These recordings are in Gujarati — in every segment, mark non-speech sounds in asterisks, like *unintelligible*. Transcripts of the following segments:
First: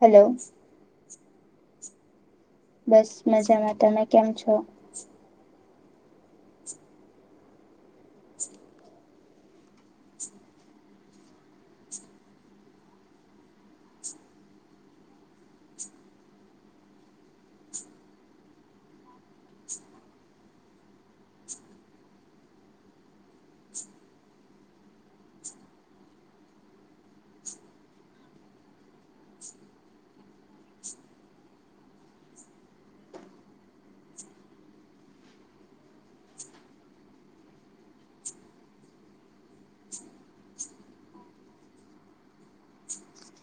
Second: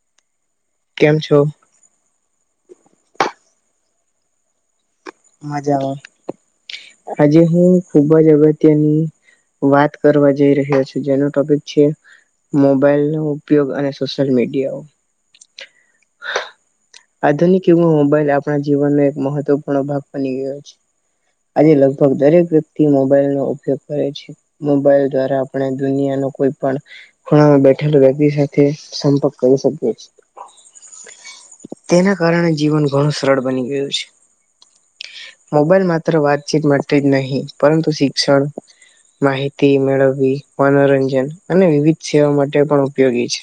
હાલો. કેમ છો? બસ મજામાં, તમે કેમ છો? મજામાં, આજે હું ખુબ જ અગત્યની વાત કરવા જઈ રહ્યો છું. જેનો ટોપિક છે મોબાઈલ નો ઉપયોગ અને સોશિયલ મીડિયા. હ આધુનિક યુગમાં મોબાઈલ આપણા જીવનનો એક મહત્વપૂર્ણ ભાગ બની ગયો છે. આજે લગભગ દરેક વ્યક્તિ મોબાઈલનો ઉપયોગ કરે છે. મોબાઈલ દ્વારા આપણે દુનિયાનો કોઈ પણ ખૂણામાં બેઠેલો વ્યક્તિ સાથે સંપર્ક કરી શકીએ છે. તેના કારણે જીવન ઘણું સરળ બની ગયું છે. મોબાઈલ માત્ર વાતચીત માટે જ નહીં પરંતુ શિક્ષણ, માહિતી મેળવી, મનોરંજન અને વિવિધ સેવા માટે પણ ઉપયોગી છે.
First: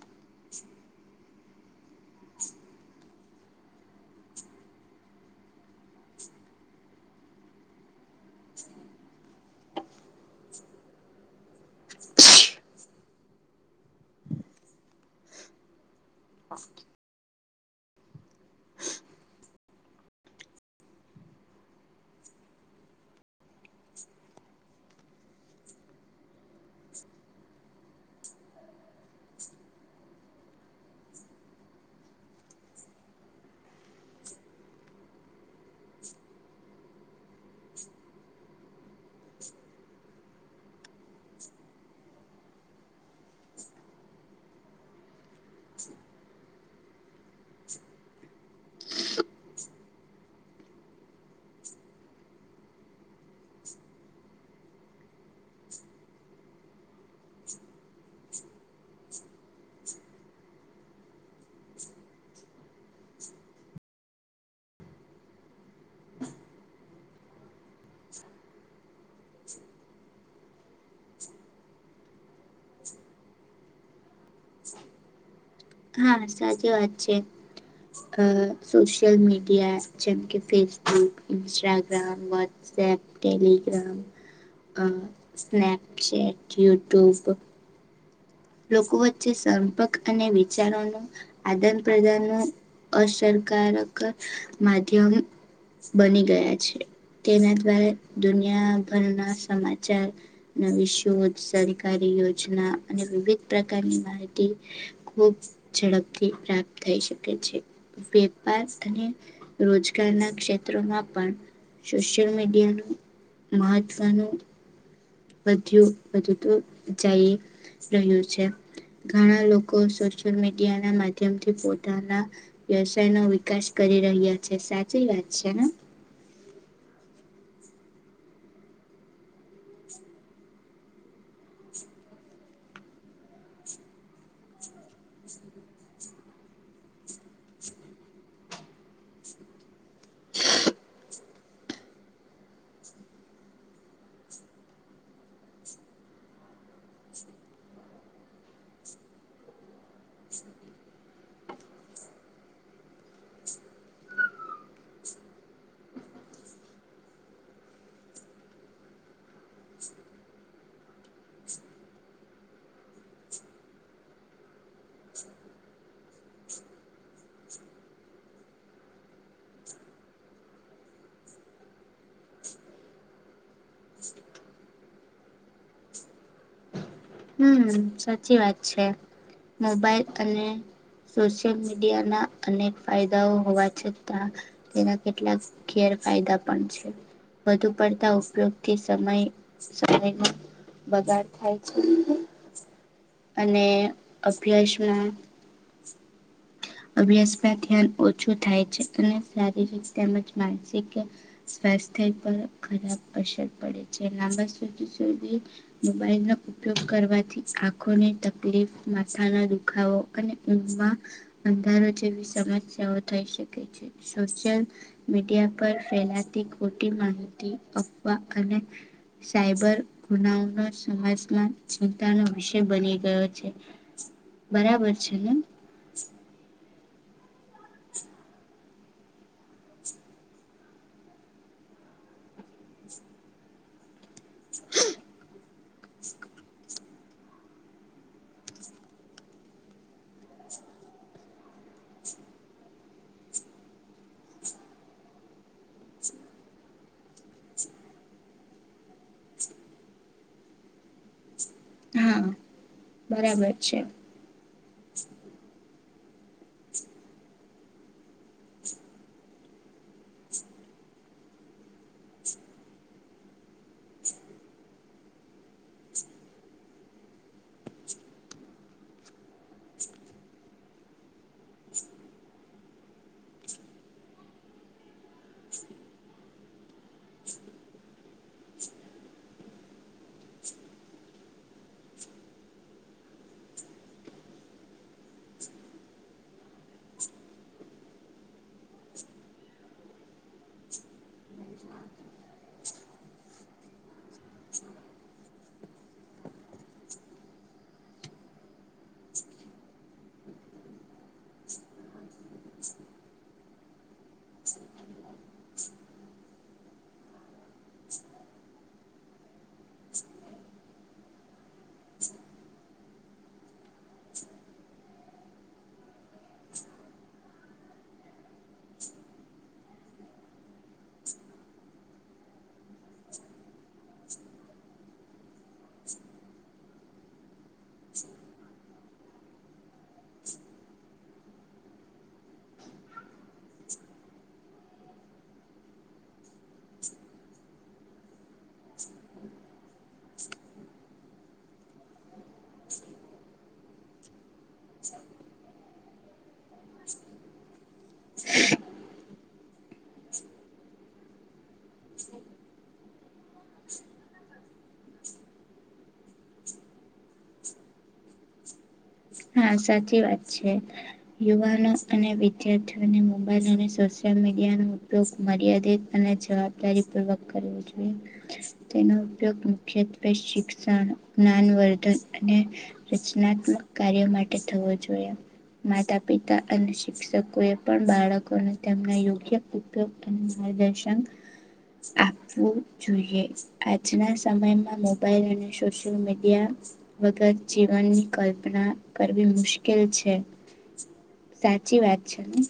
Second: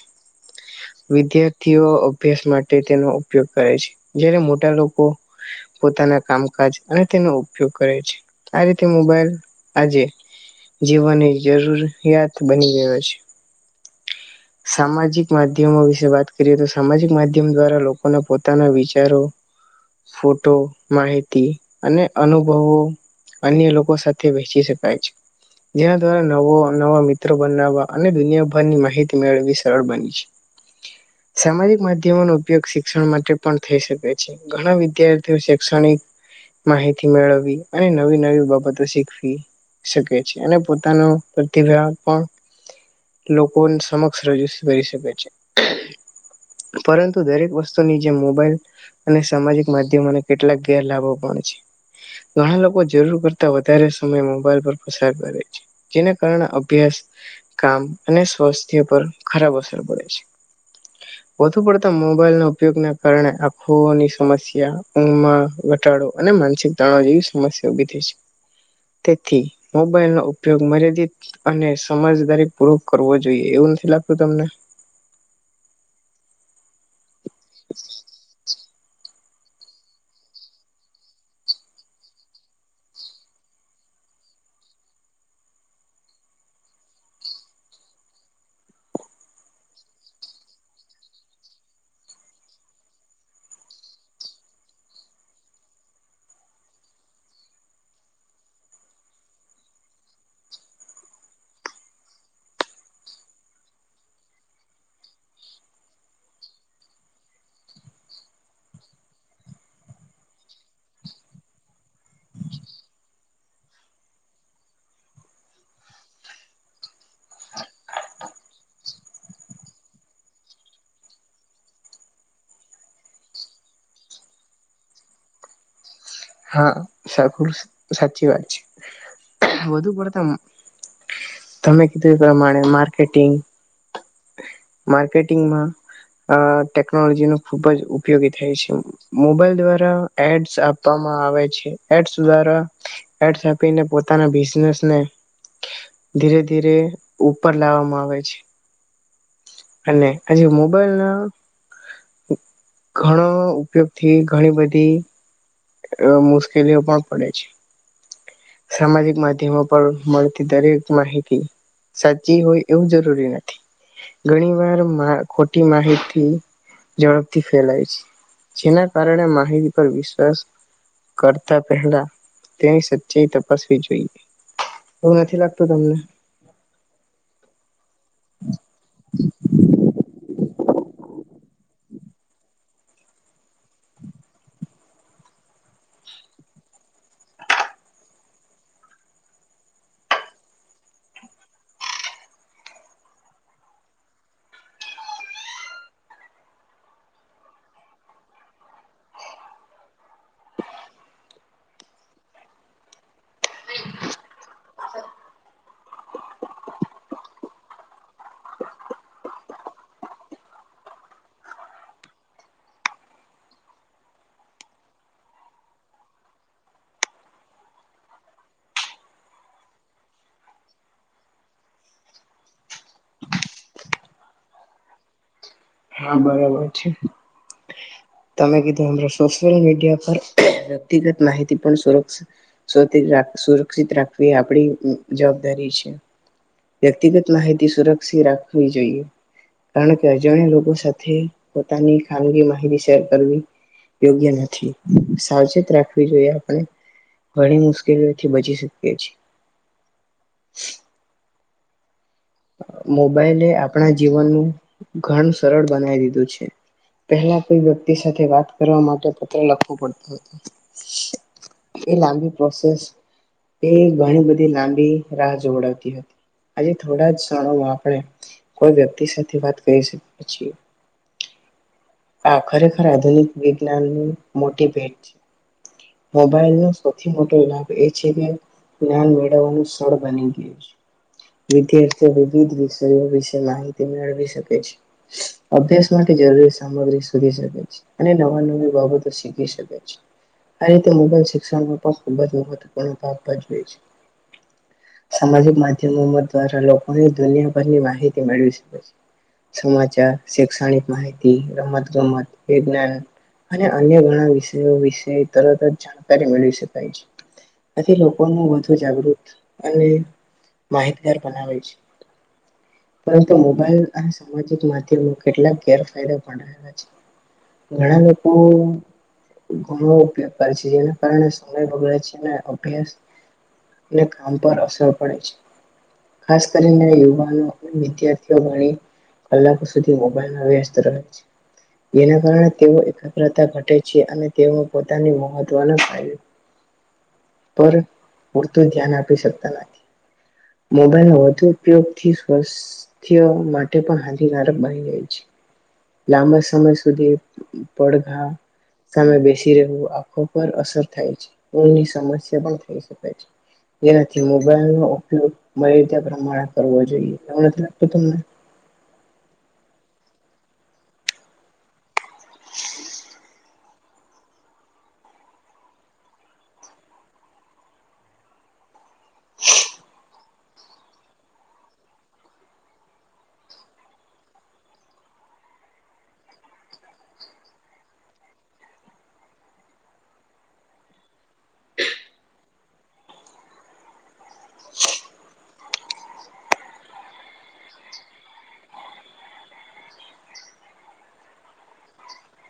વિદ્યાર્થીઓ અભ્યાસ માટે તેનો ઉપયોગ કરે છે. જય્યારે મોટા લોકો પોતાના કામકાજ અને તેનો ઉપયોગ કરે છે. આ રીતે મોબાઈલ આજે જીવનની જરૂરિયાત બની ગયો છે. સામાજિક માધ્યમો વિશે વાત કરીએ તો સામાજિક માધ્ યમ દ્વારા લોકોના પોતાના વિચારો, ફોટો, માહિતી અને અનુભવો અન્ય લોકો સાથે વચી શકાય છે. જેના દ્વારા નવ નવા મિત્રો બનાવવા અને દુનિયા ની માહિતી મેળવી સરળ બની છે. સામાજિક માધ્યમોનો ઉપયોગ શિક્ષણ માટે પણ થઈ શકે છે. ઘણા વિદ્યાર્થીઓ શૈક્ષણિક માહિતી મેળવી અને નવી નવી બાબતો શીખવી શકે છે અને પોતાનો પ્રતિભા પણ લોકો ન સમક્ષ રજૂ કરી શકે છે. પરંતુ દરેક વસ્તુની જેમ મોબાઈલ અને સામાજિક માધ્યમોને કેટલાક ગેરલાભો પણ છે. ઘણા લોકો જરૂર કરતા વધારે સમય મોબાઈલ પર પસાર કરે છે. જેના કારણે અભ્યાસ, કામ અને સ્વાસ્થ્ય પર ખરાબ અસર પડે છે. વધુ પડતા મોબાઈલ ના ઉપયોગના કારણે આંખોની સમસ્યા, ઉંઘ ઘટાડો અને માનસિક તણાવ જેવી સમસ્યા ઉભી થઈ છે. તેથી મોબાઈલનો ઉપયોગ મર્યાદિત અને સમજદારી પૂર્વક કરવો જોઈએ. એ હા સાચ ચી વાત છે. અ સોશિયલ મીડિયા જેમ કે ફેસબુક, ઇસ્ટાગ્રામ, વોટ્સએપ, ટેલીગ્રામ અ સ્નેપચેટ, યુટ્યુબ લોકો વચ્ચે સંપર્ક અને વિચારોનું આદાન પ્રદાનનું અસરકારક માધ્યમ બની ગયા છે. તેના દ્વારા દુનિયાભરના સમાચાર ના વિષયો, સરકારી યોજના અને વિવિધ પ્રકારની માહિતી ખૂબ ઝડપથી પ્રાપ્ત થઈ શકે છે. વેપાર અને રોજગારના ક્ષેત્રોમાં પણ સોશિયલ મીડિયાનું મહત્વનું વધ્યું વધતું જઈ રહ્યું છે. ઘણા લોકો સોશિયલ મીડિયાના માધ્યમથી પોતાના વ્યવસાય નો વિકાસ કરી રહ્યા છે. સાચી વાત છે ને? હા સાચું સાચી વાત છે. વધુ પડતા તમે કીધું એ પ્રમાણે માર્કેટિંગ માર્કેટિંગમાં અ ટેકનોલોજીનો ખુબ જ ઉપયોગી થાય છે. મોબાઈલ દ્વારા એડસ આ આપવામાં આવે છે. એડ્સ દ્વારા એડ્સ આપીને પોતાના બિઝનેસને ધીરે ધીરે ઉપર લાવવામાં આવે છે. અને આજે મોબાઈલના ઘણો ઉપયોગથી ઘણી બધી એ મુશ્કેલીઓ પણ પડે છે. સામાજિક માધ્યમો પર મળતી દરેક માહિતી સાચી હોય એવું જરૂરી નથી. ઘણી વાર ખોટી માહિતી ઝડપથી ફેલાય છે. જેના કારણે માહિતી પર વિશ્વાસ કરતા પહેલા તેની જે તપાસવી જોઈએ. એવું નથી લાગતું તમને હમ સાચી વાત છે. મોબાઈલ અને સોશિયલ મીડિયાના અનેક ફાયદાઓ હોવા છતાં તેના કેટલાક ગેરફાયદા પણ છે. વધુ પડતા ઉપયોગથી સમય સમયનો બગાડ થાય છે. અને અભ્યાસમાં અભ્યાસમાં ધ્યાન ઓછું થાય છે. અને શારીરિક તેમજ માનસિક સ્વાસ્થ્ય પર ખરાબ અસર પડે છે. લાંબા સુધી સુધી મોબાઈલનો ઉપયોગ કરવાથી આંખોની તકલીફ, માથાના દુખાવો, અને ઊંઘમાં અંધારો જેવી સમસ્યાઓ થઈ શકે છે. સોશિયલ મીડિયા પર ફેલાતી ખોટી માહિતી, અફવા અને સાયબર ગુનાઓના સમાજમાં ચિંતાનો વિષય બની ગયો છે. બરાબર છે ને? હા બરાબર છે. તમે કીધું એમ સોશિયલ મીડિયા પર વ્યક્તિગત માહિતી પણ સુરક્ષિત સુરતી સુરક્ષિત રાખવી આપણી જવાબદારી છે. વ્યક્તિગત માહિતી સુરક્ષિત રાખવી જોઈએ. કારણ કે અજાણ્યા લોકો કો સાથે પોતાની ખાનગી માહિતી શેર કરવી યોગ્ય નથી. સાવચેત રાખવી જોઈએ આપણે ઘણી મુશ્કેલીઓથી બચી શકીએ છીએ. મોબાઈલે બરાબર છે આપણા જીવનનું ઘણું સરળ બનાવી દીધું છે. પહેલા કોઈ વ્યક્તિ સાથે વાત કરવા માટે પત્ર લખવું પડતું હતું. એ લાંબી પ્રોસેસ એ ઘણી બધી લાંબી રાહ જોવડાવતી હતી. આજે થોડા જ આમ આપણે કોઈ વ્યક્તિ સાથે વાત કરી શકીએ છીએ. આ ખરેખર આધુનિક વિજ્ઞાનની મોટી ભેટ છે. મોબાઈલનો સૌથી મોટો લાભ એ છે કે જ્ઞાન મેળવવાનું સરળ બની ગયું છે. વિદ્યાર્થીઓ વિવિધ વિષયો વિશે માહિતી મેળવી શકે છે. અભ્યાસ માટે જરૂરી સામગ્રી શોધી શકે છે. અને નવા નવી બાબતો શીખી શકે છે. આ રીતે મોબાઈલ શિક્ષણમાં પણ ખૂબ જ મહત્વપૂર્ણ ભાગ ભજવે છે. સામાજિક માધ્યમો દ્વારા લોકોની દુનિયાભરની માહિતી મેળવી શકે છે. સમાચાર, શૈક્ષણિક માહિતી તી, રમત ગમ્મત, વિજ્ઞાન અને અન્ય ઘણા વિષયો વિશે તરત જ જાણકારી મેળવી શકાય છે. આથી લોકો વધુ જાગૃત અને માહિતગાર બનાવે છે. પરંતુ મોબાઈલ અને સામાજિક માધ્યમો કેટલાક ગેર ફાયદા પણ આવે છે. ઘણા લોકો ઘણો ઉપયોગ કરે છે જેના કારણે સમય બગડે છે ને અભ્યાસ ને કામ પર અસર પડે છે. ખાસ કરીને યુવાનો અને વિદ્યાર્થીઓ ઘણી કલાકો સુધી મોબાઈલ *unintelligible* છે. જેના કારણે તેઓ એકાગ્રતા ઘટે છે. અને તેઓ પોતાની મહત્વના કાર્યો પર પૂરતું ધ્યાન આપી શકતા નથી. મોબાઈલના વધુ ઉપયોગથી સ્વસ્થ્ય માટે પણ હાનિકારક બની જાય છે. લાંબા સમય સુધી પડઘા સામે બેસી રહેવું આંખો પર અસર થાય છે. ઊંઘની સમસ્યા પણ થઈ શકાય છે. જેનાથી મોબાઈલનો ઉપયોગ મર્યાદિત પ્રમાણે કરવો જોઈએ. એવું નથી લાગતું તમને? હા સાચી વાત છે. યુવાનો અને વિદ્યાર્થીઓને મોબાઈલ અને સોશિયલ મીડિયાનો ઉપયોગ મર્યાદિત અને જવાબદારી પૂર્વક કરવો જોઈએ. તેનો ઉપયોગ મુખ્યત્વે શિક્ષણ, જ્ઞાન વર્ધન અને રચનાત્મક કાર્ય માટે થવો જોઈએ. માતા પિતા અને શિક્ષકોએ પણ બાળકોને તેમના યોગ્ય ઉપયોગ અને માર્ગદર્શન આપવું જોઈએ. આજના સમયમાં મોબાઈલ અને સોશિયલ મીડિયા વગર જીવન કલ્પ ના કરવી મુશ્કેલ છે. સાચી વાત છે ને?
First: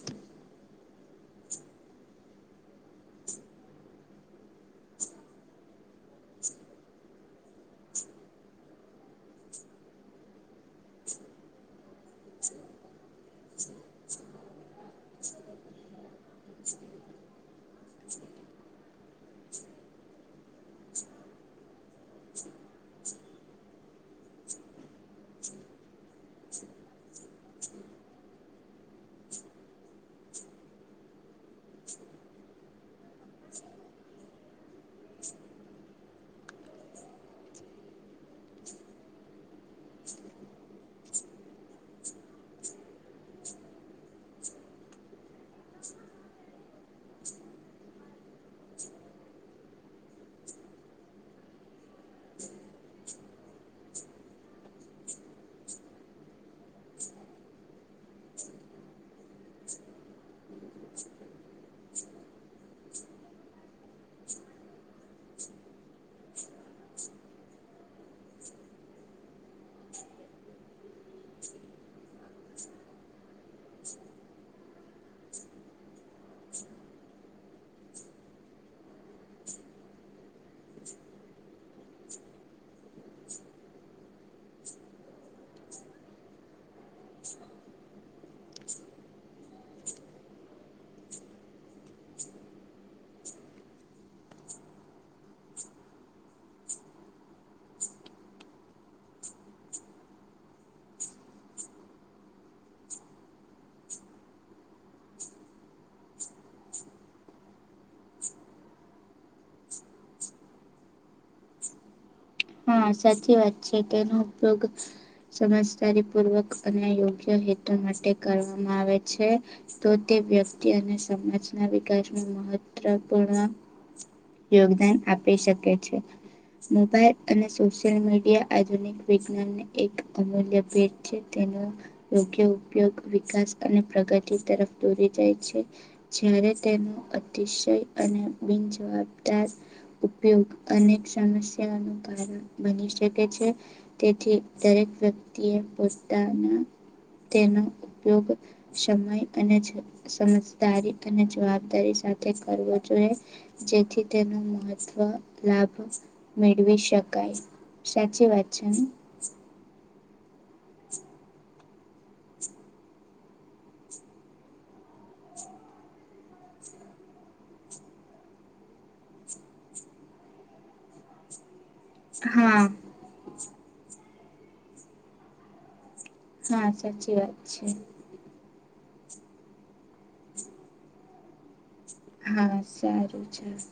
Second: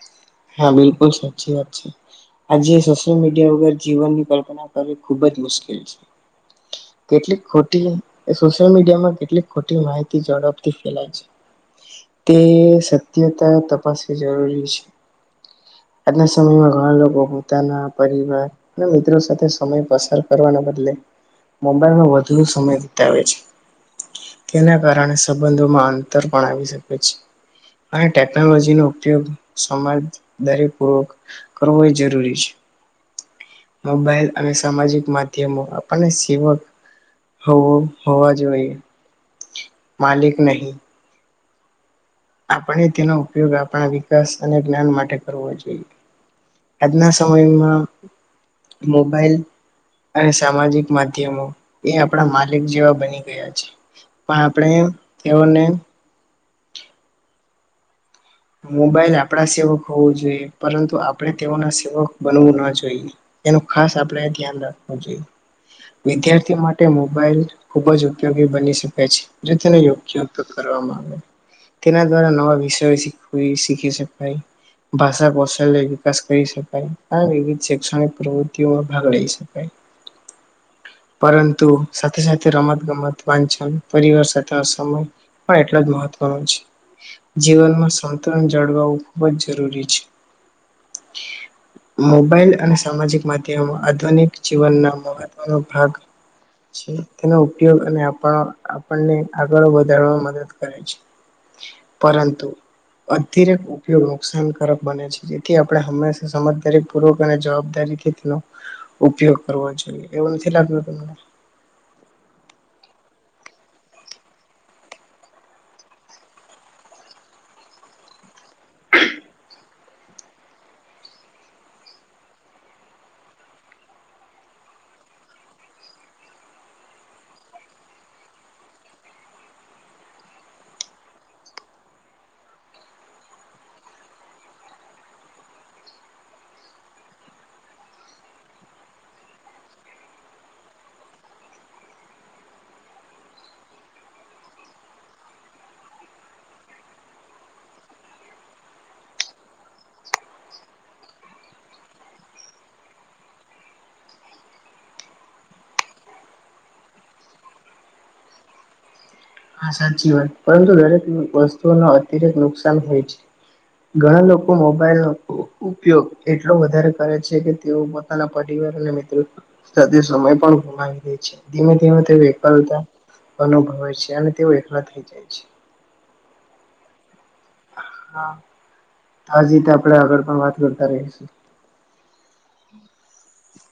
હા બિલકુલ સાચી વાત છે. આજે સોશિયલ મીડિયા વગર જીવનની કલ્પના કરવી ખુબ જ મુશ્કેલ છે. કેટલીક ખોટી સોશિયલ મીડિયામાં કેટલીક ખોટી માહિતી ઝડપથી ફેલાય છે. તે સત્યતા તપાસવી જરૂરી છે. આજના સમયમાં ઘણા લોકો પોતાના પરિવાર અને મિત્રો સાથે સમય પસાર કરવાના બદલે મોબાઇલમાં વધુ સમય વિતાવે છે. તેના કારણે સંબંધોમાં અંતર પણ આવી શકે છે. અને ટેકનોલોજીનો ઉપયોગ સમજદારી પૂર્વક કરવો એ જરૂરી છે. મોબાઈલ અને સામાજિક માધ્યમો આપણને તેમજ હોવ હોવા જોઈએ. માલિક નહીં. આપણે તેનો ઉપયોગ આપણા વિકાસ અને જ્ઞાન માટે કરવો જોઈએ. આજના સમયમાં મોબાઈલ અને સામાજિક માધ્યમો એ આપણા માલિક જેવા બની ગયા છે. પણ આપણે તેઓને મોબાઈલ આપણા સેવક હોવું જોઈએ. પરંતુ આપણે તેઓના સેવક બનવું ન જોઈએ. તેનું ખાસ આપણે ધ્યાન રાખવું જોઈએ. વિદ્યાર્થી માટે મોબાઈલ ખુબ જ ઉપયોગી બની શકે છે. જો તેનો યોગ્ય ઉપયોગ કરવામાં આવે. તેના દ્વારા નવા વિષયો શીખ તો એ શીખી શકાય, ભાષાકૌશલ્ય વિકાસ કરી શકાય, આ વિવિધ શૈક્ષણિક પ્રવૃતિઓમાં ભાગ લઈ શકાય. પરંતુ સાથે સાથે રમત ગમત, વાંચન, પરિવાર સાથે સમય પણ એટલો જ મહત્વનો છે. જીવનમાં સમ વર્તન જળવાવું ખૂબ જ જરૂરી છે. મોબાઈલ અને સામાજિક માધ્યમો આધુનિક જીવનના મહત્વનો ભાગ છે. તેનો ઉપયોગ અને આપણને આગળ વધારવામાં મદદ કરે છે. પરંતુ અતિરેક ઉપયોગ નુકસાનકારક બને છે. જેથી આપણે હંમેશા સમજદારી પૂર્વક અને જવાબદારીથી તેનો ઉપયોગ કરવો જોઈએ. એવું નથી લાગતું તમને? હહ સાચી વાત છે. તેનો ઉપયોગ સમજદારી પૂર્વક અને યોગ્ય હેતુ માટે કરવામાં આવે છે. તો તે વ્યક્તિ અને સમાજના વિકાસનું મહત્વપૂર્ણ યોગદાન આપી શકે છે. મોબાઈલ અને સોશિયલ મીડિયા આધુનિક વિજ્ઞાનને એક અમૂલ્ય ભેટ છે. તેનો યોગ્ય ઉપયોગ વિકાસ અને પ્રગતિ તરફ દોરી જાય છે. જ્યારે તેનો અતિશય અને બિનજવાબદાર ઉપયોગ અનેક સમસ્યાનો *unintelligible* બની શકે છે. તેથી દરેક વ્યક્તિએ પોતાના તેનો ઉપયોગ, સમય અને સમજદારી અને જવાબદારી સાથે કરવો જોઈએ. જેથી તેનો મહત્વ લાભ મેળવી શકે શકાય. સાચી વાત છે ને? હા સાચી વાત પરંતુ દરેક બસ્ સ્તુનો અતિરેક નુકસાન હોય છે. ઘણા લોકો મોબાઈલનો ઉપયોગ એટલો વધારે કરે છે કે તેઓ પોતાના પરિવાર અને મિત્રો સાથે સમય પણ ગુમાવી દે છે. ધીમે ધીમે તેઓ હા એકલતા અનુભવે છે. *inaudible* તેવ એકલા થઈ જાય છે હા સાચી વાત છે હા આજ રીતે આપણે આગળ પણ વાત કરતા રહીશું હા સારુ તો ચસ.